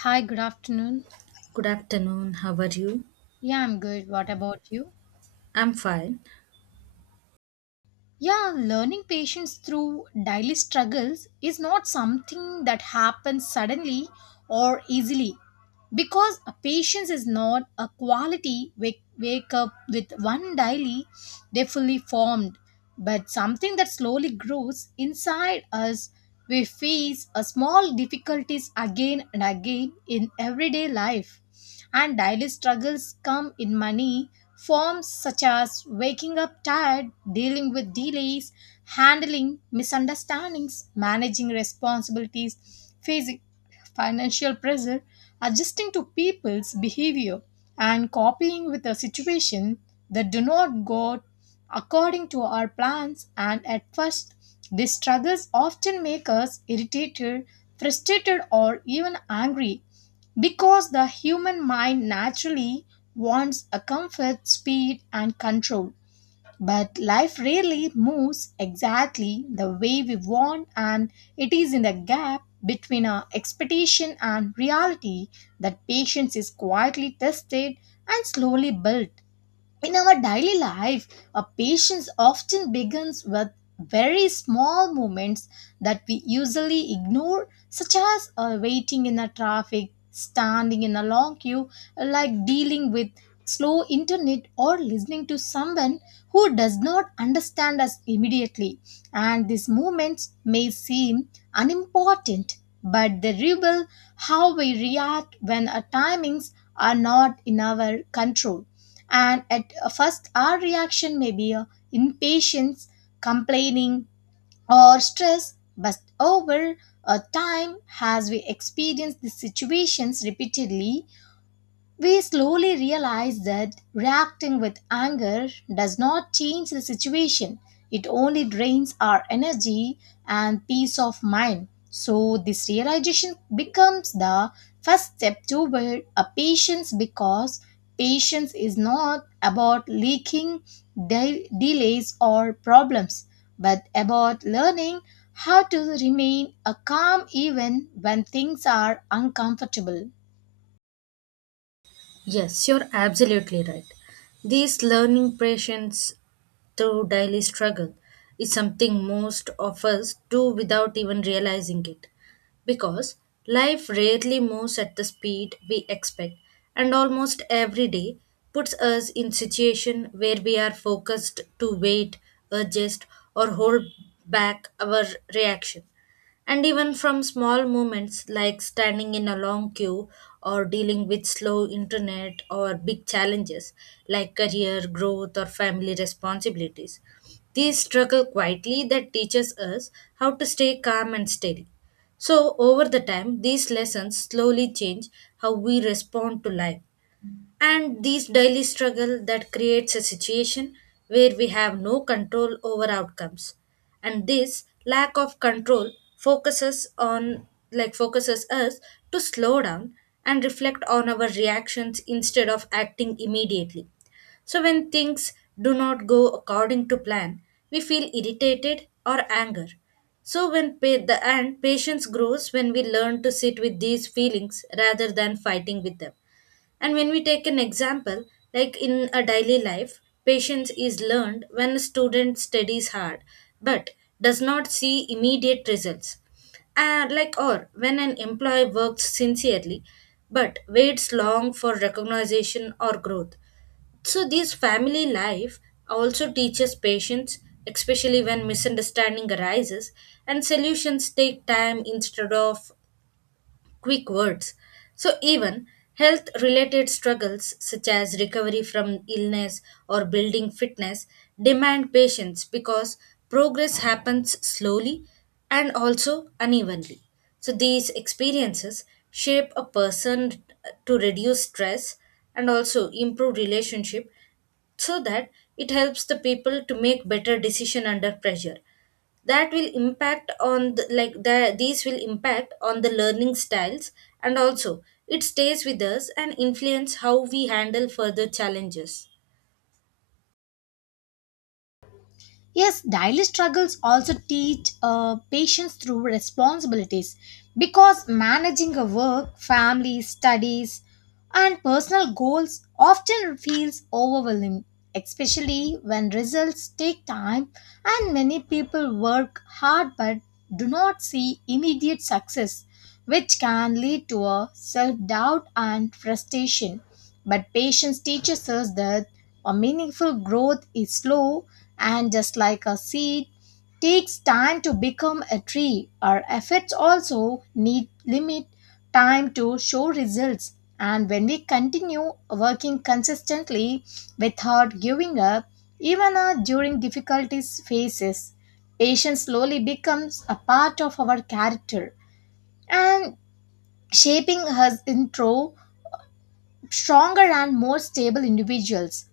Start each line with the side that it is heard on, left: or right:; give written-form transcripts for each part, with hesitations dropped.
left: Hi, good afternoon.
right: Good afternoon. How are you?
left: Yeah, I'm good. What about you?
right: I'm fine.
left: Yeah, learning patience through daily struggles is not something that happens suddenly or easily because a patience is not a quality wake up with one daily they fully formed, but something that slowly grows inside us. We face a small difficulties again and again in everyday life, and daily struggles come in money forms such as waking up tired, dealing with delays, handling misunderstandings, managing responsibilities, facing financial pressure, adjusting to people's behavior, and coping with a situation that do not go according to our plans. And at first these struggles often make us irritated, frustrated, or even angry, because the human mind naturally wants a comfort, speed, and control. But life rarely moves exactly the way we want, and it is in the gap between our expectation and reality that patience is quietly tested and slowly built. In our daily life, a patience often begins with very small moments that we usually ignore, such as waiting in a traffic, standing in a long queue, like dealing with slow internet, or listening to someone who does not understand us immediately. And these moments may seem unimportant, but they reveal how we react when our timings are not in our control. And at first our reaction may be impatience, complaining, or stress, but over time, as we experience these situations repeatedly, we slowly realize that reacting with anger does not change the situation, it only drains our energy and peace of mind. So, this realization becomes the first step toward a patience, because patience is not about leaking delays or problems, but about learning how to remain a calm even when things are uncomfortable.
right: Yes, you're absolutely right. These learning patience through daily struggle is something most of us do without even realizing it. Because life rarely moves at the speed we expect, and almost every day puts us in situation where we are focused to wait, adjust, or hold back our reaction. And even from small moments like standing in a long queue or dealing with slow internet or big challenges like career growth or family responsibilities, these struggle quietly that teaches us how to stay calm and steady. So over the time, these lessons slowly change how we respond to life, and these daily struggle that creates a situation where we have no control over outcomes, and this lack of control focuses on like focuses us to slow down and reflect on our reactions instead of acting immediately. So when things do not go according to plan, we feel irritated or anger. So when pa- the and patience grows when we learn to sit with these feelings rather than fighting with them. And when we take an example, like in a daily life, patience is learned when a student studies hard but does not see immediate results. And like or when an employee works sincerely but waits long for recognition or growth. So this family life also teaches patience, especially when misunderstanding arises and solutions take time instead of quick words. So, even health related struggles such as recovery from illness or building fitness demand patience because progress happens slowly and also unevenly. So, these experiences shape a person to reduce stress and also improve relationship so that it helps the people to make better decision under pressure that will impact on these will impact on the learning styles, and also it stays with us and influence how we handle further challenges.
left: Yes, daily struggles also teach patience through responsibilities, because managing a work, family, studies, and personal goals often feels overwhelming, especially when results take time, and many people work hard but do not see immediate success, which can lead to a self doubt and frustration. But patience teaches us that a meaningful growth is slow, and just like a seed takes time to become a tree, our efforts also need limit time to show results. And when we continue working consistently without giving up, even during difficulties phases, patience slowly becomes a part of our character and shaping us into stronger and more stable individuals.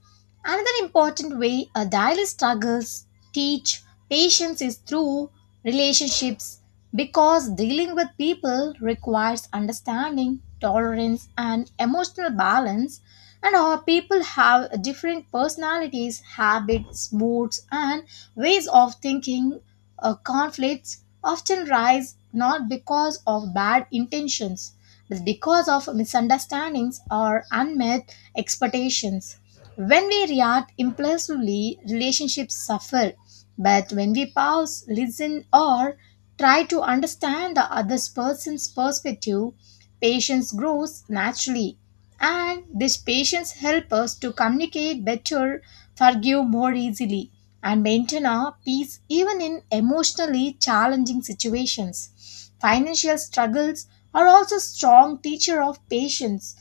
left: Another important way a daily struggles teach patience is through relationships, because dealing with people requires understanding, tolerance, and emotional balance. And our people have different personalities, habits, moods, and ways of thinking. Conflicts often rise not because of bad intentions, because of misunderstandings or unmet expectations. When we react impulsively, relationships suffer. But when we pause, listen, or try to understand the other person's perspective, patience grows naturally. And this patience helps us to communicate better, forgive more easily, and maintain our peace even in emotionally challenging situations. Financial struggles are also strong teacher of patience,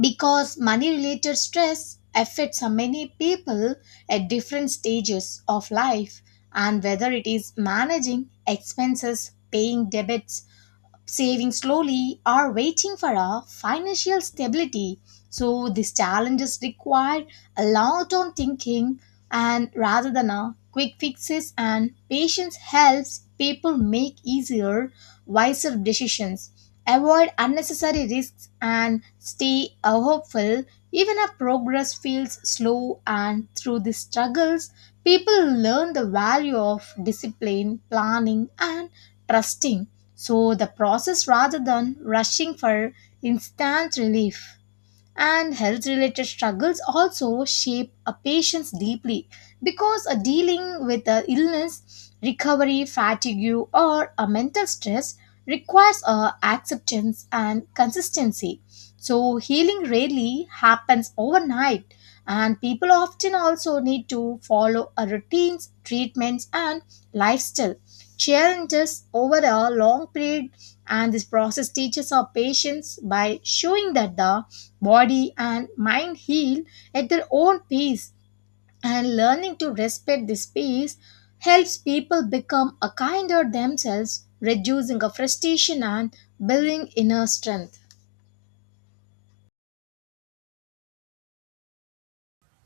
left: because money related stress affects many people at different stages of life, and whether it is managing expenses, paying debts, saving slowly, or waiting for a financial stability. So these challenges require a lot of thinking, and rather than a quick fixes, and patience helps people make easier, wiser decisions, avoid unnecessary risks, and stay hopeful even if progress feels slow. And through these struggles people learn the value of discipline, planning, and trusting. So the process, rather than rushing for instant relief, and health related struggles also shape a patient's deeply, because a dealing with a illness, recovery, fatigue, or a mental stress requires a acceptance and consistency. So healing rarely happens overnight, and people often also need to follow a routines, treatments, and lifestyle challenges over a long period. And this process teaches our patients by showing that the body and mind heal at their own pace, and learning to respect this pace helps people become a kinder themselves, reducing a frustration and building inner strength.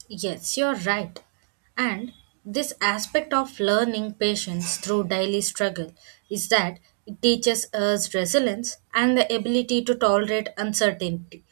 right: Yes, you're right. And this aspect of learning patience through daily struggle is that it teaches us resilience and the ability to tolerate uncertainty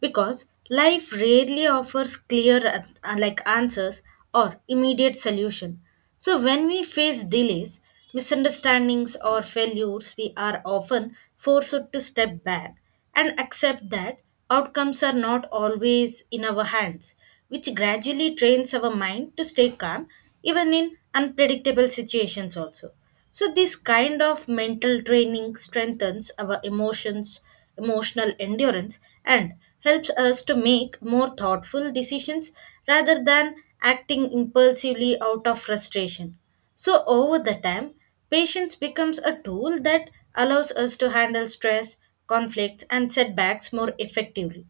right: because life rarely offers clear answers or immediate solution. So when we face delays, misunderstandings or failures, we are often forced to step back and accept that outcomes are not always in our hands, which gradually trains our mind to stay calm even in unpredictable situations also. So this kind of mental training strengthens emotional endurance and helps us to make more thoughtful decisions rather than acting impulsively out of frustration. So, over the time, patience becomes a tool that allows us to handle stress, conflicts, and setbacks more effectively,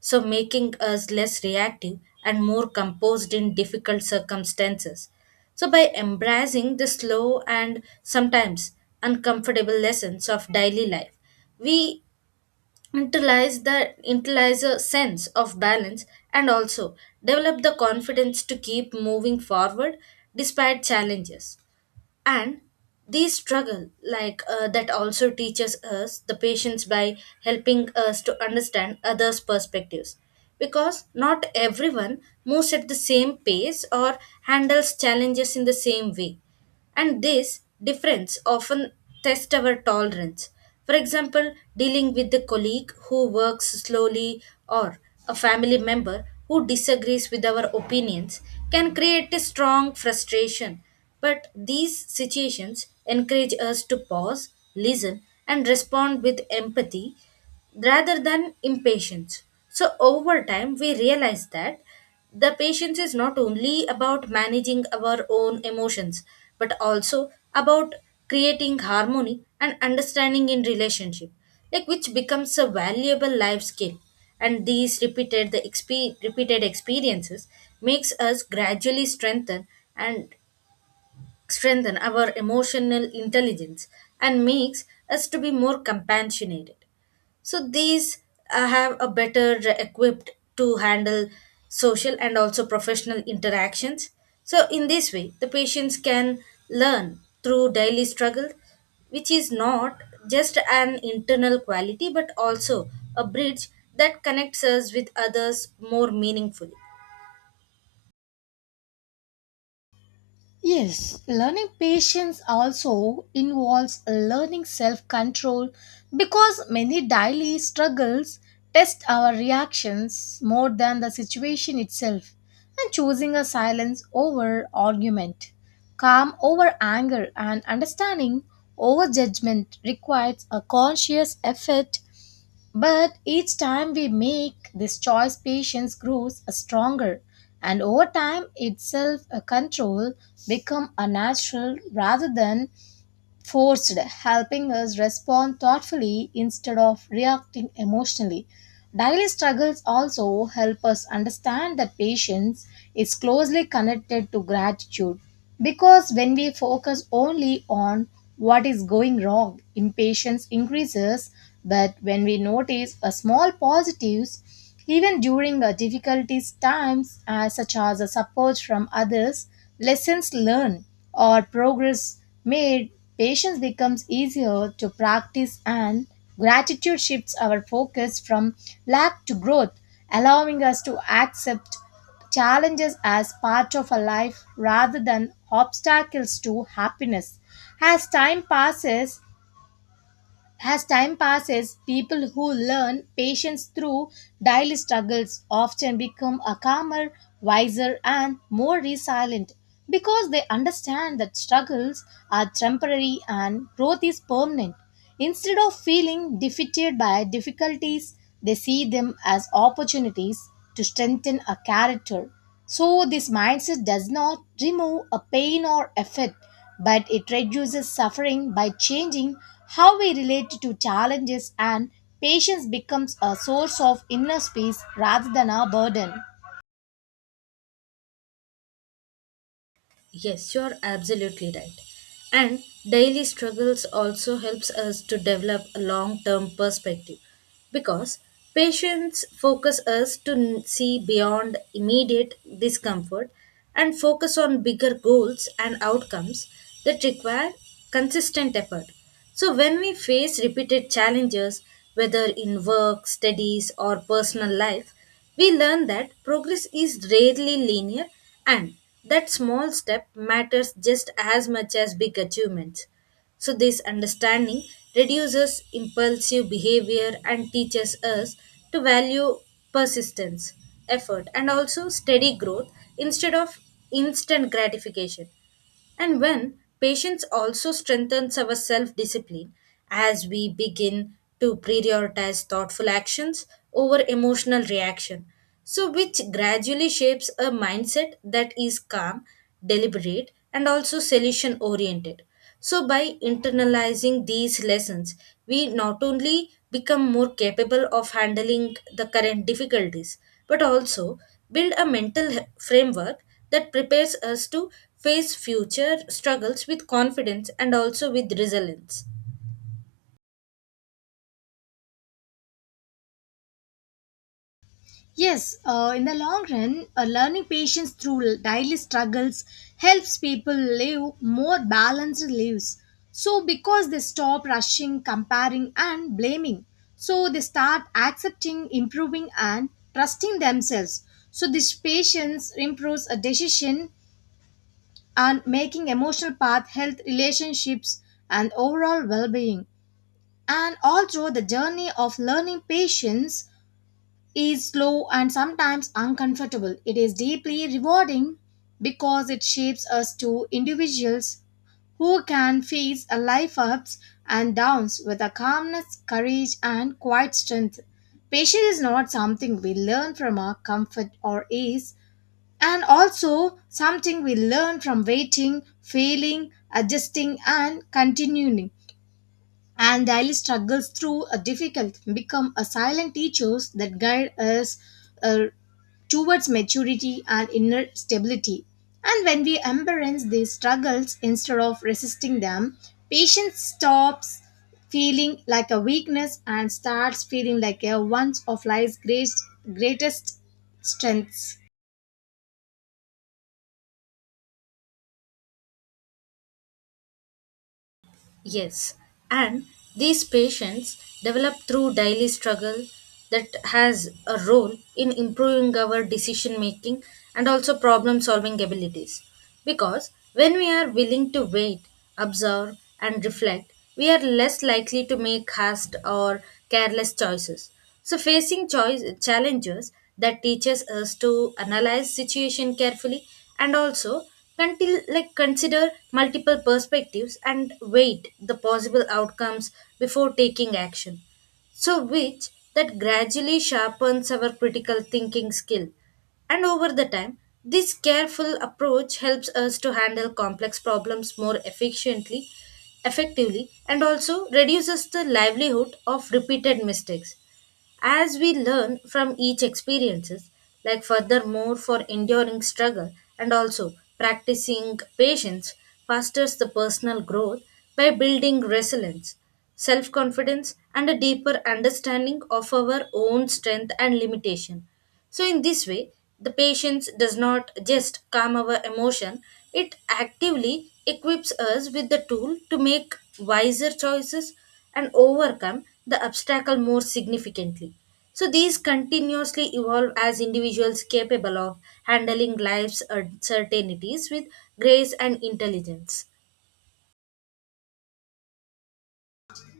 right: so making us less reactive and more composed in difficult circumstances. So, by embracing the slow and sometimes uncomfortable lessons of daily life, we internalize the internalize a sense of balance, and also develop the confidence to keep moving forward despite challenges. And these struggle that also teaches us the patience by helping us to understand others perspectives because not everyone moves at the same pace or handles challenges in the same way, and this difference often tests our tolerance. For example, dealing with a colleague who works slowly or a family member who disagrees with our opinions can create a strong frustration, but these situations encourage us to pause, listen, and respond with empathy rather than impatience. So, over time, we realize that the patience is not only about managing our own emotions, but also about creating harmony and understanding in relationship, like which becomes a valuable life skill. And these repeated experiences makes us gradually and strengthen our emotional intelligence and makes us to be more compassionate, so these have a better equipped to handle social and also professional interactions. So in this way the patients can learn through daily struggle, which is not just an internal quality but also a bridge that connects us with others more meaningfully.
left: Yes, learning patience also involves learning self control, because many daily struggles test our reactions more than the situation itself, and choosing a silence over argument, calm over anger, and understanding over judgment requires a conscious effort. But each time we make this choice, patience grows stronger, and over time, itself a control become a natural rather than forced, helping us respond thoughtfully instead of reacting emotionally. Daily struggles also help us understand that patience is closely connected to gratitude, because when we focus only on what is going wrong, impatience increases. But when we notice a small positives, even during difficulties times, such as a support from others, lessons learned, or progress made, patience becomes easier to practice, and gratitude shifts our focus from lack to growth, allowing us to accept challenges as part of a life rather than obstacles to happiness. As time passes, as time passes, people who learn patience through daily struggles often become a calmer, wiser, and more resilient, because they understand that struggles are temporary and growth is permanent. Instead of feeling defeated by difficulties, they see them as opportunities to strengthen a character. So, this mindset does not remove a pain or effort, but it reduces suffering by changing how we relate to challenges, and patience becomes a source of inner peace rather than a burden.
right: Yes, you are absolutely right. And daily struggles also helps us to develop a long-term perspective because patience focus us to n- see beyond immediate discomfort and focus on bigger goals and outcomes that require consistent effort. So when we face repeated challenges whether in work, studies or personal life, we learn that progress is rarely linear and that small step matters just as much as big achievements. So, this understanding reduces impulsive behavior and teaches us to value persistence, effort, and also steady growth instead of instant gratification. And when patience also strengthens our self discipline as we begin to prioritize thoughtful actions over emotional reaction. So, which gradually shapes a mindset that is calm, deliberate, and also solution oriented. So, by internalizing these lessons, we not only become more capable of handling the current difficulties, but also build a framework that prepares us to face future struggles with confidence and also with resilience.
left: Yes, in the long run, learning patience through daily struggles helps people live more balanced lives, so because they stop rushing, comparing, and blaming, so they start accepting, improving, and trusting themselves. So this patience improves a decision and making emotional path, health, relationships, and overall well being. And although the journey of learning patience is slow and sometimes uncomfortable, it is deeply rewarding, because it shapes us to individuals who can face a life ups and downs with a calmness, courage, and quiet strength. Patience is not something we learn from our comfort or ease, and also something we learn from waiting, failing, adjusting, and continuing. And daily struggles through a difficult become a silent teachers that guide us uh, towards maturity and inner stability. And when we embrace these struggles instead of resisting them, patience stops feeling like a weakness and starts feeling like a one of life's greatest strengths.
right: Yes, and these patients develop through daily struggle that has a role in improving our decision making and also problem solving abilities. Because when we are willing to wait, observe, and reflect, we are less likely to make hasty or careless choices. So facing choice challenges that teaches us to analyze situation carefully, and also until like consider multiple perspectives and weight the possible outcomes before taking action. So which that gradually sharpens our critical thinking skill. And over the time, this careful approach helps us to handle complex problems more efficiently, effectively, and also reduces the livelihood of repeated mistakes as we learn from each experiences, like furthermore for enduring struggle and also practicing patience fosters the personal growth by building resilience, self confidence and a deeper understanding of our own strength and limitation. So in this way the patience does not just calm our emotion, it actively equips us with the tool to make wiser choices and overcome the obstacle more significantly. So these continuously evolve as individuals capable of handling life's uncertainties with grace and intelligence.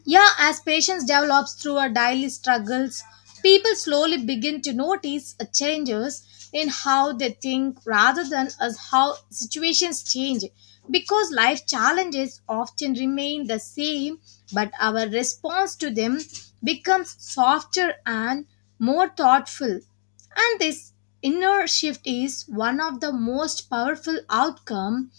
left: Yeah, as patience develops through our daily struggles, people slowly begin to notice changes in how they think rather than as how situations change. Because life challenges often remain the same, but our response to them becomes softer and more thoughtful. And this inner shift is one of the most powerful outcome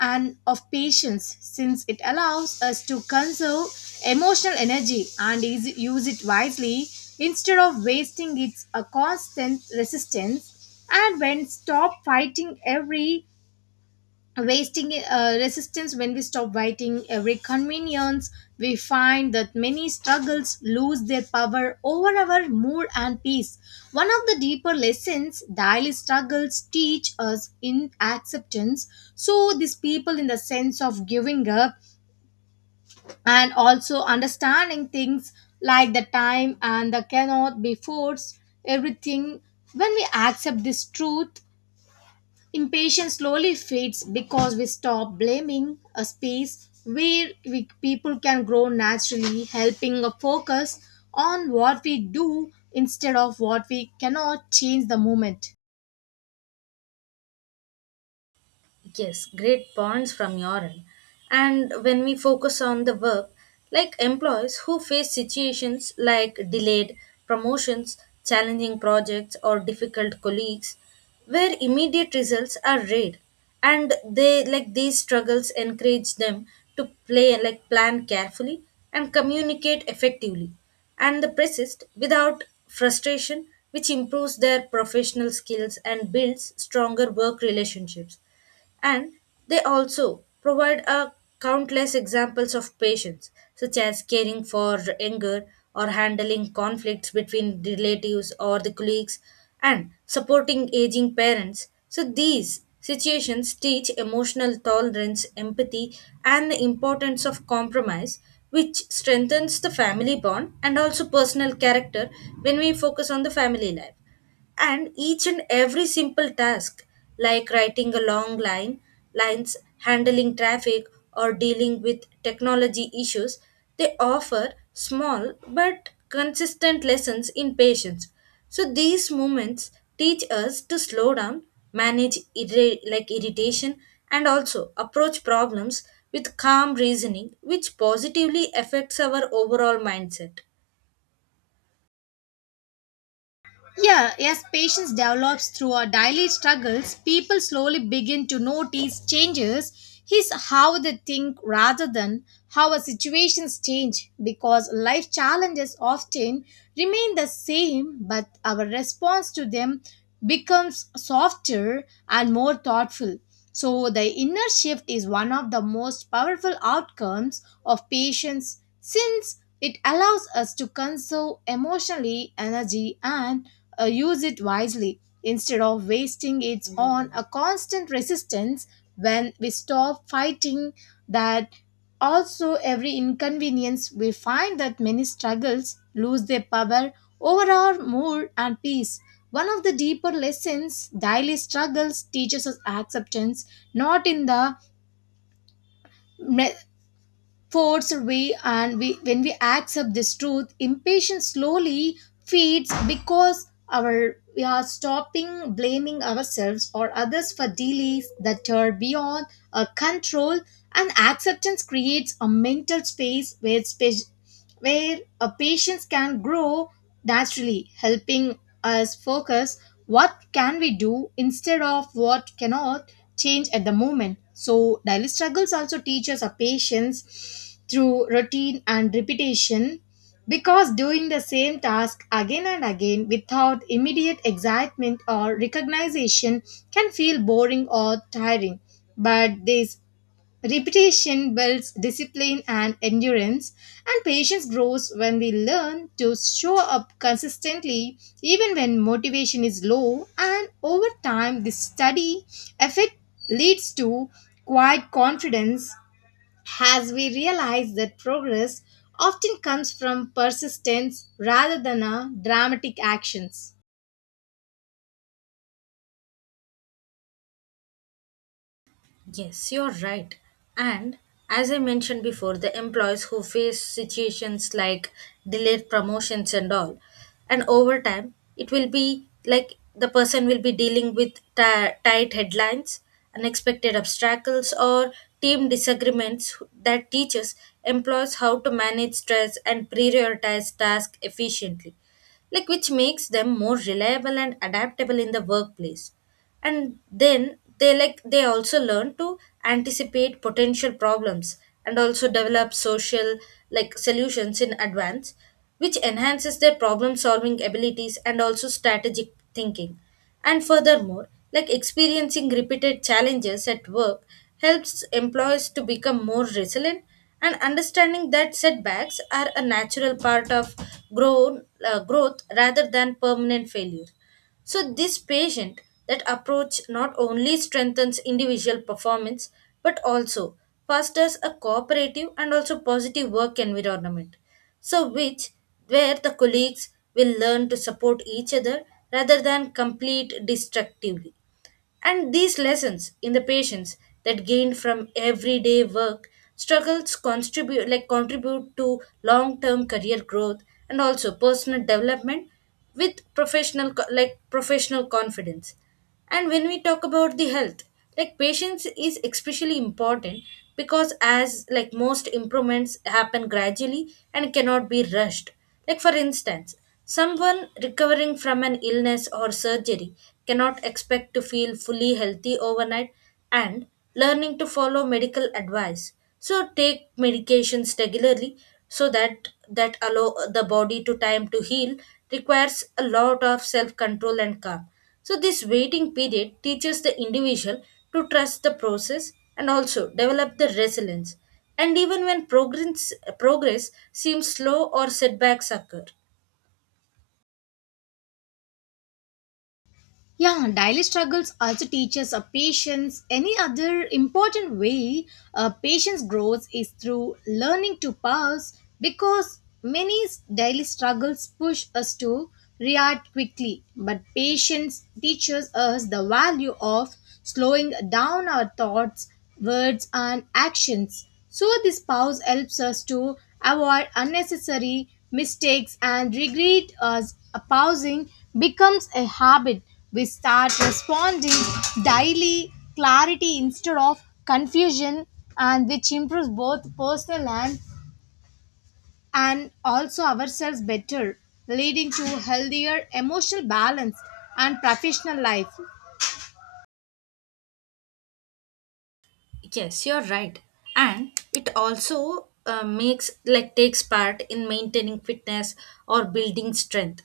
left: and of patience, since it allows us to conserve emotional energy and is, use it wisely instead of wasting its a constant resistance. And when stop fighting every wasting resistance When we stop fighting every convenience, we find that many struggles lose their power over our mood and peace. One of the deeper lessons daily struggles teach us in acceptance, so these people in the sense of giving up, and also understanding things like the time and the cannot be forced everything. When we accept this truth, impatience slowly fades, because we stop blaming a space where we, people can grow naturally, helping a focus on what we do instead of what we cannot change the moment.
right: Yes, great points from your end. And when we focus on the work, like employees who face situations like delayed promotions, challenging projects, or difficult colleagues, where immediate results are rare, and they like these struggles encourage them to play like plan carefully and communicate effectively, and the persist without frustration, which improves their professional skills and builds stronger work relationships. And they also provide a countless examples of patience such as caring for anger or handling conflicts between relatives or the colleagues and supporting aging parents. So these situations teach emotional tolerance, empathy, and the importance of compromise, which strengthens the family bond and also personal character. When we focus on the family life and each and every simple task like writing a long line lines, handling traffic, or dealing with technology issues, they offer small but consistent lessons in patience. So these moments teach us to slow down, manage irritation, and also approach problems with calm reasoning, which positively affects our overall mindset.
left: Yeah, as patience develops through our daily struggles, people slowly begin to notice changes is how they think rather than how our situations change, because life challenges often remain the same but our response to them becomes softer and more thoughtful. So, the inner shift is one of the most powerful outcomes of patience, since it allows us to conserve emotionally energy and use it wisely instead of wasting it on a constant resistance. When we stop fighting that also, every inconvenience, we find that many struggles lose their power over our mood and peace. One of the deeper lessons daily struggles teaches us acceptance, not in the force we and we when we accept this truth impatience slowly feeds, because our we are stopping blaming ourselves or others for delays that are beyond our control. And acceptance creates a mental space where a patience can grow naturally, helping us focus what can we do instead of what cannot change at the moment. So daily struggles also teach us a patience through routine and repetition, because doing the same task again and again without immediate excitement or recognition can feel boring or tiring. But this repetition builds discipline and endurance, and patience grows when we learn to show up consistently even when motivation is low. And over time, this study effect leads to quiet confidence as we realize that progress often comes from persistence rather than a dramatic actions.
right: Yes, you're right. And as I mentioned before, the employees who face situations like delayed promotions and all, and over time, it will be like the person will be dealing with tight headlines, unexpected obstacles, or team disagreements that teaches employees how to manage stress and prioritize tasks efficiently, like which makes them more reliable and adaptable in the workplace. And then they like they also learn to anticipate potential problems and also develop social like solutions in advance, which enhances their problem solving abilities and also strategic thinking. And furthermore like experiencing repeated challenges at work helps employees to become more resilient, and understanding that setbacks are a natural part of growth rather than permanent failure. So, this patient that approach not only strengthens individual performance but also fosters a cooperative and also positive work environment. So, which where the colleagues will learn to support each other rather than complete destructively. And these lessons in the patients that gained from everyday work struggles contribute to long-term career growth and also personal development with professional co- like professional confidence. And when we talk about the health, like patience is especially important because as like most improvements happen gradually and cannot be rushed. Like, for instance, someone recovering from an illness or surgery cannot expect to feel fully healthy overnight, and learning to follow medical advice. So, take medications regularly so that that allow the body to time to heal requires a lot of self control and calm. So, this waiting period teaches the individual to trust the process and also develop the resilience, and even when progress seems slow or setbacks occur.
left: Yeah, daily struggles also teaches a patience. Any other important way a patience grows is through learning to pause, because many daily struggles push us to react quickly. But patience teaches us the value of slowing down our thoughts, words, and actions. So, this pause helps us to avoid unnecessary mistakes and regret as a pausing becomes a habit. We start responding daily clarity instead of confusion, and which improves both personal and also ourselves better, leading to healthier emotional balance and professional life.
right: Yes, you're right. And it also makes like takes part in maintaining fitness or building strength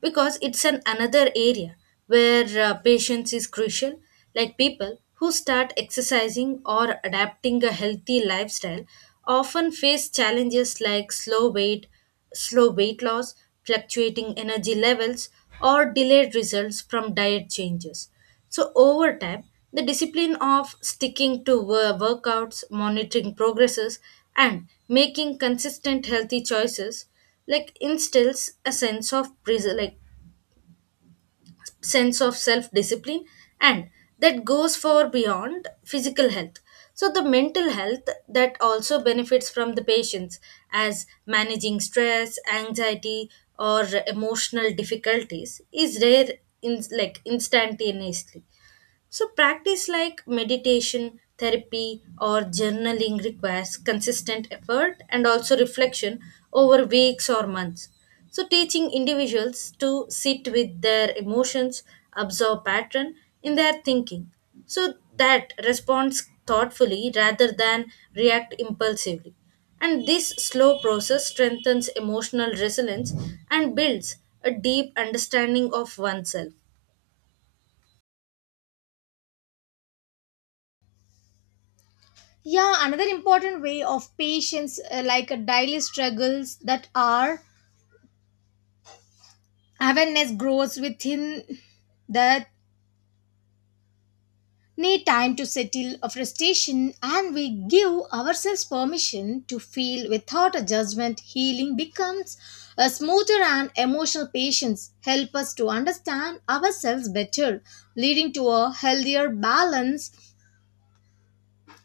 right: because it's an another area where patience is crucial, like people who start exercising or adapting a healthy lifestyle often face challenges like slow weight loss, fluctuating energy levels, or delayed results from diet changes. So, over time, the discipline of sticking to workouts, monitoring progresses, and making consistent healthy choices like instills a sense of self discipline, and that goes far beyond physical health. So the mental health that also benefits from the patients as managing stress, anxiety, or emotional difficulties is rare in like instantaneously. So, practice like meditation, therapy, or journaling requires consistent effort and also reflection over weeks or months. So, teaching individuals to sit with their emotions, observe pattern in their thinking, so that responds thoughtfully rather than react impulsively. And this slow process strengthens emotional resilience and builds a deep understanding of oneself.
left: Yeah, another important way of patience, like daily struggles that are awareness grows within that need time to settle a frustration, and we give ourselves permission to feel without a judgment. Healing becomes a smoother, and emotional patience help us to understand ourselves better, leading to a healthier balance.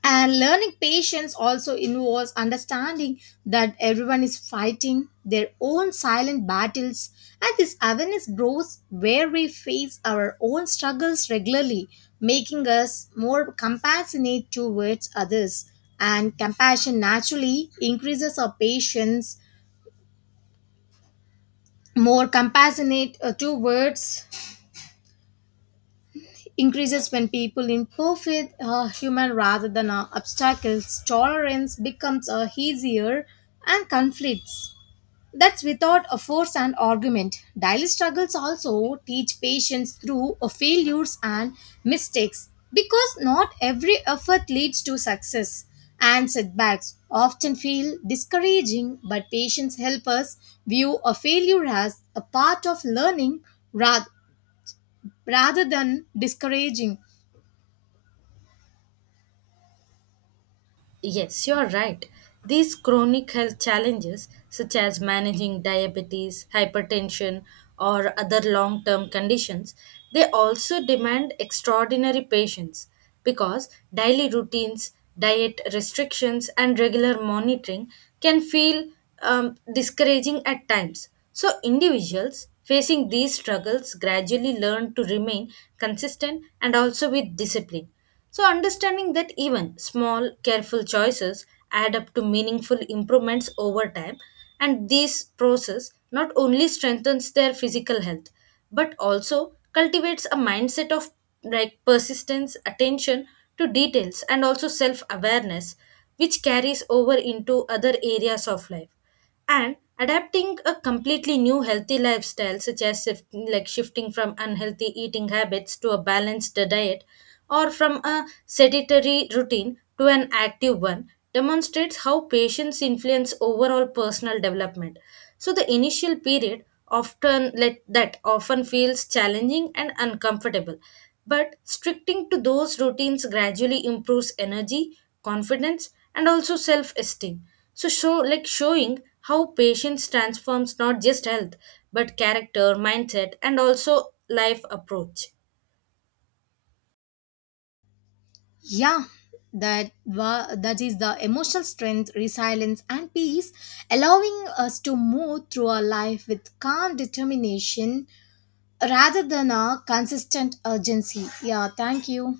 left: And learning patience also involves understanding that everyone is fighting their own silent battles, and this awareness grows where we face our own struggles regularly, making us more compassionate towards others. And compassion naturally increases our patience, more compassionate towards increases when people improve with human rather than obstacles, tolerance becomes easier, and conflicts that's without a force and argument. Daily struggles also teach patience through failures and mistakes, because not every effort leads to success and setbacks often feel discouraging, but patience helps us view a failure as a part of learning rather rather than discouraging.
right: Yes, you're right. These chronic health challenges, such as managing diabetes, hypertension, or other long term conditions, they also demand extraordinary patience because daily routines, diet restrictions, and regular monitoring can feel discouraging at times. So, individuals facing these struggles gradually learn to remain consistent and also with discipline. So, understanding that even small, careful choices add up to meaningful improvements over time, and this process not only strengthens their physical health but also cultivates a mindset of like persistence, attention to details, and also self awareness, which carries over into other areas of life. And adapting a completely new healthy lifestyle such as if, like shifting from unhealthy eating habits to a balanced diet or from a sedentary routine to an active one demonstrates how patience influence overall personal development. So the initial period often let that often feels challenging and uncomfortable. But stricting to those routines gradually improves energy, confidence, and also self-esteem. So showing how patience transforms not just health, but character, mindset, and also life approach.
left: Yeah, that is the emotional strength, resilience, and peace, allowing us to move through our life with calm determination rather than a consistent urgency. Yeah, thank you.